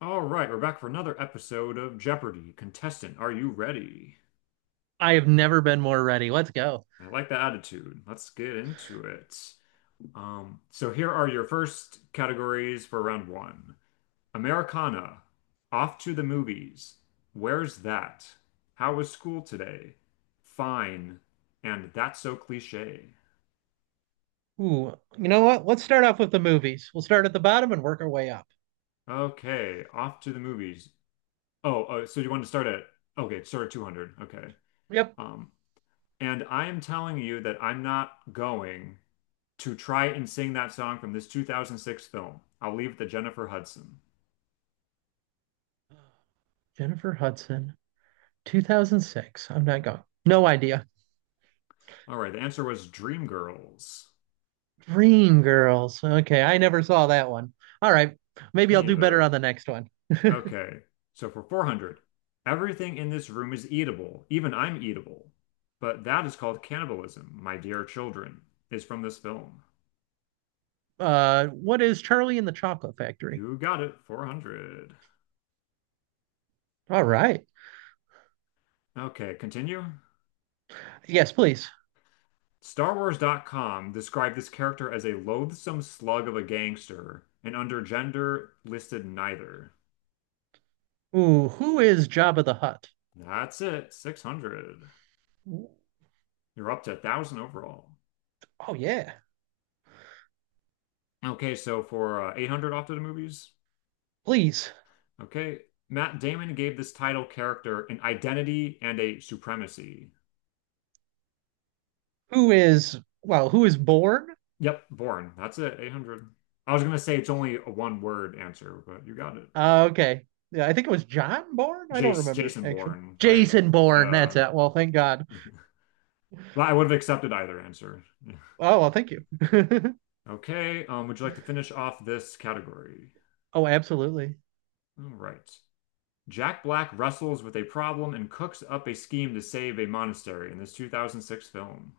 All right, we're back for another episode of Jeopardy! Contestant, are you ready? I have never been more ready. Let's go. I like that attitude. Let's get into it. So here are your first categories for round one. Americana, off to the movies. Where's that? How was school today? Fine. And that's so cliche. Ooh, you know what? Let's start off with the movies. We'll start at the bottom and work our way up. Okay, off to the movies. Oh, so you want to start at, okay, start at 200. Okay. Yep. Um, and I am telling you that I'm not going to try and sing that song from this 2006 film. I'll leave it to Jennifer Hudson. Jennifer Hudson, 2006. I'm not going. No idea. All right, the answer was Dreamgirls. Dreamgirls. Okay, I never saw that one. All right, maybe I'll Me do better either. on the next one. Okay, so for 400, everything in this room is eatable, even I'm eatable. But that is called cannibalism, my dear children, is from this film. What is Charlie and the Chocolate Factory? You got it, 400. All right. Okay, continue. Yes, please. StarWars.com described this character as a loathsome slug of a gangster, and under gender listed neither. Ooh, who is Jabba the Hutt? That's it. 600. Oh, You're up to 1,000 overall. yeah, Okay, so for 800 off to the movies. please. Okay. Matt Damon gave this title character an identity and a supremacy. Who is well? Who is born? Yep, Bourne. That's it. 800. I was going to say it's only a one word answer, but you got it. Okay. Yeah, I think it was John Bourne. I don't Jace, remember Jason actually. Bourne, right? Jason Bourne. That's Yeah. it. Well, thank God. Well, I would have accepted either answer. Oh, well, thank you. Okay, would you like to finish off this category? Oh, absolutely. All right. Jack Black wrestles with a problem and cooks up a scheme to save a monastery in this 2006 film.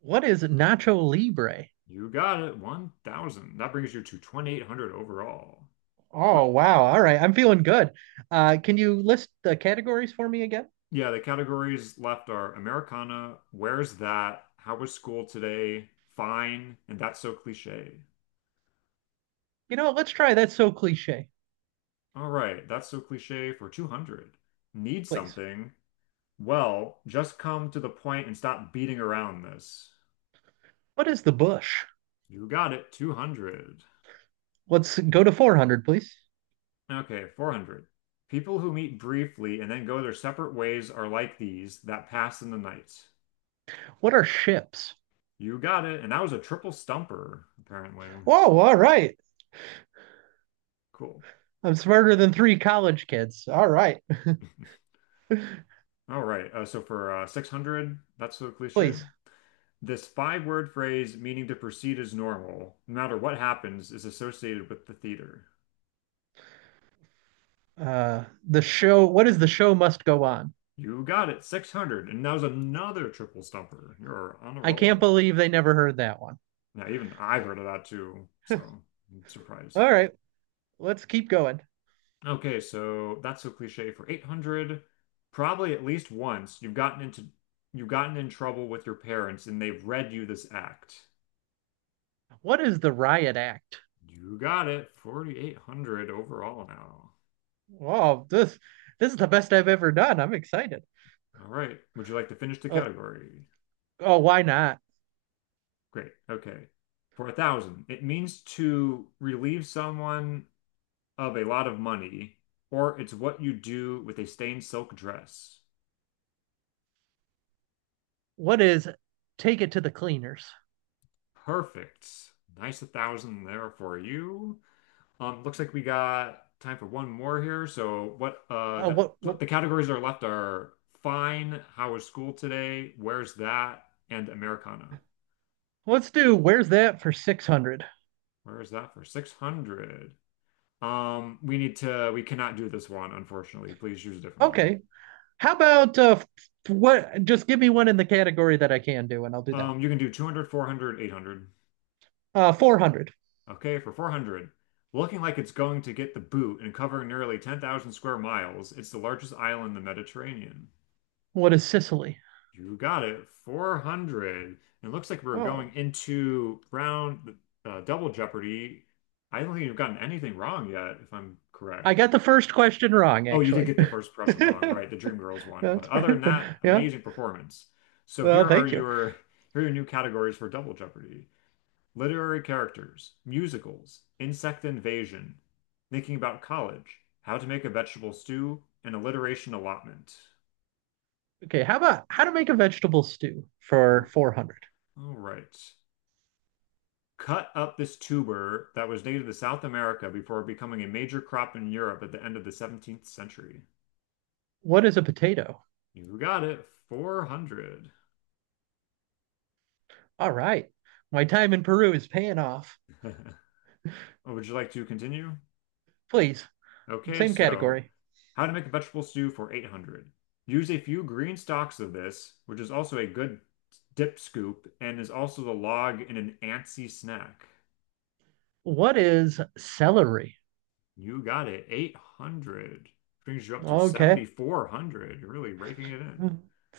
What is Nacho Libre? You got it, 1,000. That brings you to 2,800 overall. Oh, What? wow. All right. I'm feeling good. Can you list the categories for me again? Yeah, the categories left are Americana, Where's That, How Was School Today, Fine, and That's So Cliche. You know what? Let's try. That's so cliche, All right, that's so cliche for 200. Need please. something? Well, just come to the point and stop beating around this. What is the bush? You got it, 200. Let's go to 400, please. Okay, 400. People who meet briefly and then go their separate ways are like these that pass in the night. What are ships? You got it. And that was a triple stumper, apparently. Whoa, all right. Cool. I'm smarter than three college kids. All right. All right. So for 600, that's so cliche. Please. This five-word phrase meaning to proceed as normal, no matter what happens, is associated with the theater. The show. What is the show must go on? You got it. 600. And that was another triple stumper. You're on a I can't roll. believe they never heard that one. Now, even I've heard of that too. So I'm surprised. All right, let's keep going. Okay, so that's a cliche for 800. Probably at least once you've gotten in trouble with your parents and they've read you this act. What is the riot act? You got it. 4,800 overall now. Oh, this is the best I've ever done. I'm excited. All right. Would you like to finish the Uh, category? oh, why not? Great. Okay. For 1,000, it means to relieve someone of a lot of money, or it's what you do with a stained silk dress. What is take it to the cleaners? Perfect. Nice 1,000 there for you. Looks like we got time for one more here. So what What the categories that are left are fine, how was school today, where's that, and Americana. let's do where's that for 600. Where is that for 600? We need to we cannot do this one, unfortunately. Please choose a different one. Okay. How about what, just give me one in the category that I can do and I'll do that. You can do 200, 400, 800. Uh, 400. Okay, for 400. Looking like it's going to get the boot and covering nearly 10,000 square miles, it's the largest island in the Mediterranean. What is Sicily? You got it. 400. It looks like we're going Oh, into round double Jeopardy. I don't think you've gotten anything wrong yet, if I'm I correct. got the first question wrong Oh, you did actually. get the first impression wrong, right? The Dreamgirls one. But That's other than that, yeah. amazing performance. So Well, here are thank you. your here are your new categories for double Jeopardy. Literary characters, musicals, insect invasion, thinking about college, how to make a vegetable stew, and alliteration allotment. Okay, how about how to make a vegetable stew for Oh, 400? all right. Cut up this tuber that was native to South America before becoming a major crop in Europe at the end of the 17th century. What is a potato? You got it, 400. All right. My time in Peru is paying off. Would you like to continue? Please, Okay, same so category. how to make a vegetable stew for 800. Use a few green stalks of this, which is also a good dip scoop and is also the log in an antsy snack. What is celery? You got it, 800. Brings you up to Okay. 7,400. You're really raking it in.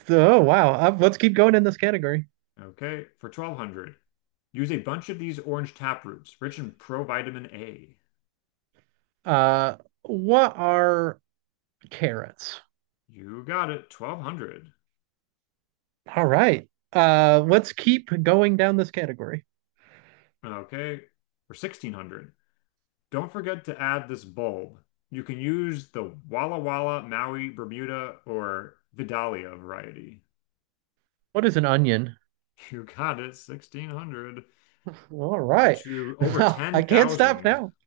So, oh, wow. Let's keep going in this category. Okay, for 1,200, use a bunch of these orange tap roots, rich in provitamin A. What are carrots? You got it, 1,200. All right. Let's keep going down this category. Okay, for 1,600, don't forget to add this bulb. You can use the Walla Walla, Maui, Bermuda, or Vidalia variety. What is an onion? You got it, 1,600. All Brings you right. to over I can't stop 10,000. now.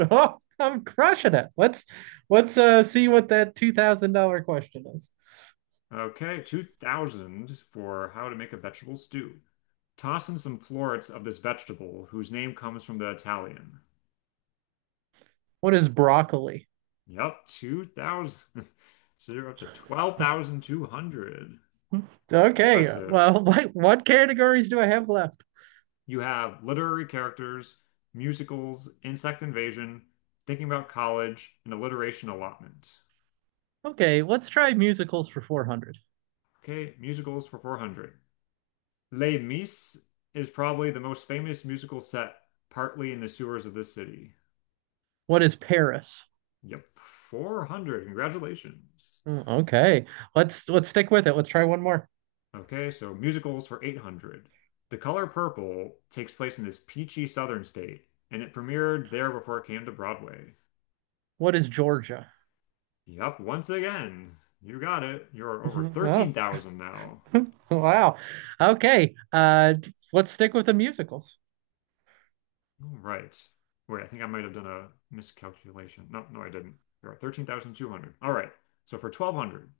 Oh, I'm crushing it. Let's see what that $2,000 question is. Okay, 2,000 for how to make a vegetable stew. Toss in some florets of this vegetable, whose name comes from the Italian. What is broccoli? Yep, 2,000. So you're up to 12,200. Okay, Impressive. well, what categories do I have left? You have literary characters, musicals, insect invasion, thinking about college, and alliteration allotment. Okay, let's try musicals for 400. Okay, musicals for 400. Les Mis is probably the most famous musical set, partly in the sewers of this city. What is Paris? Yep, 400. Congratulations. Mm. Okay, let's stick with it. Let's try one more. Okay, so musicals for 800. The Color Purple takes place in this peachy southern state, and it premiered there before it came to Broadway. What is Georgia? Yup, once again. You got it. You're over 13,000 now. Oh, wow. Okay, let's stick with the musicals. All right. Wait, I think I might have done a miscalculation. No, no, I didn't. You're at 13,200. All right. So for 1,200,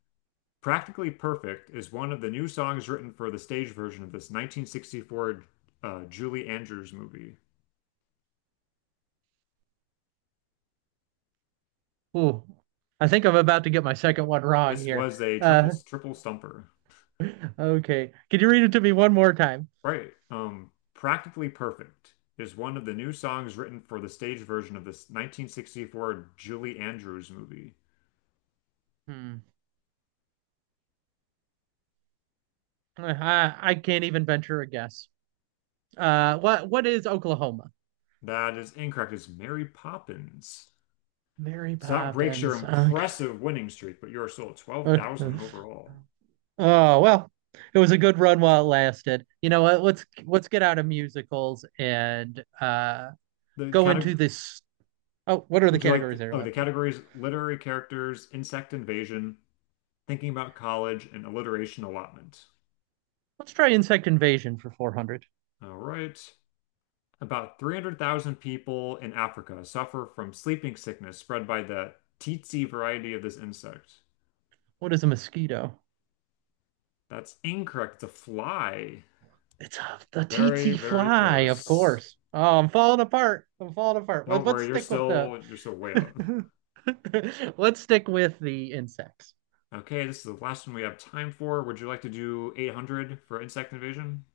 Practically Perfect is one of the new songs written for the stage version of this 1964 Julie Andrews movie. Ooh, I think I'm about to get my second one wrong This here. was a triple Uh, triple stumper. okay, can you read it to me one more time? Right. Practically Perfect is one of the new songs written for the stage version of this 1964 Julie Andrews movie. Hmm. I can't even venture a guess. What is Oklahoma? That is incorrect. It's Mary Poppins. Mary So that breaks your Poppins. Okay. impressive winning streak, but you are still at 12,000 overall. Oh well, it was a good run while it lasted. You know what? Let's get out of musicals and The go into category, this. Oh, what are the would you like, categories the, that are oh, the left here? categories: literary characters, insect invasion, thinking about college, and alliteration allotment. Let's try insect invasion for 400. All right. About 300,000 people in Africa suffer from sleeping sickness spread by the tsetse variety of this insect. What is a mosquito? That's incorrect. It's a fly. The Very, tsetse very fly, of close. course. Oh, I'm falling apart. I'm falling apart. Don't Let's worry, you're stick with the still you're still way up. let's stick with the insects. Okay, this is the last one we have time for. Would you like to do 800 for insect invasion?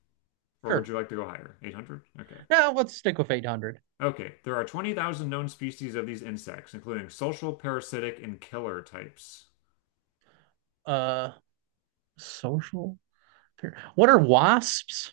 Or would Sure. you like to go higher? 800? Okay. Now let's stick with 800. Okay, there are 20,000 known species of these insects, including social, parasitic, and killer types. Uh, social. What are wasps?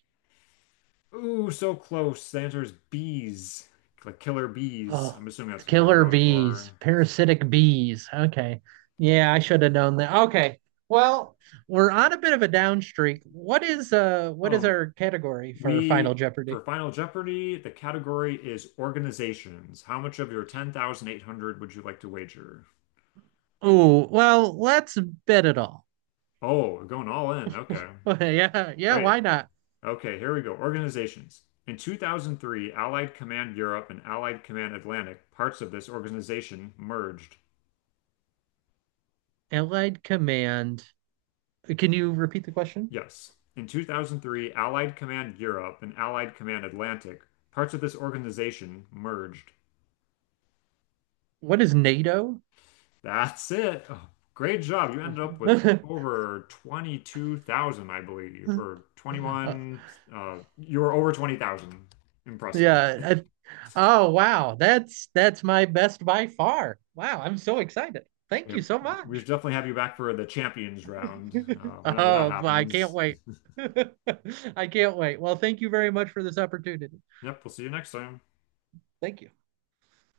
Ooh, so close. The answer is bees. Like killer bees. Oh, I'm assuming that's what they were killer going for. bees, parasitic bees. Okay. Yeah, I should have known that. Okay. Well, we're on a bit of a down streak. What is Um, our category for Final we for Jeopardy? Final Jeopardy, the category is organizations. How much of your 10,800 would you like to wager? Oh, well, let's bet it all. Oh, we're going all in. Okay. Yeah, yeah, Great. why not? Okay, here we go. Organizations. In 2003, Allied Command Europe and Allied Command Atlantic, parts of this organization merged. Allied Command. Can you repeat the question? Yes. In 2003, Allied Command Europe and Allied Command Atlantic, parts of this organization, merged. What is NATO? That's it. Oh, great job. You ended up with over 22,000, I believe, or Uh, 21. You were over 20,000. Impressive. yeah. Oh wow, that's my best by far. Wow, I'm so excited. Thank Yeah, you so we much. should definitely have you back for the champions round, whenever that Oh, I can't happens. wait. I can't wait. Well, thank you very much for this opportunity. Yep, we'll see you next time. Thank you.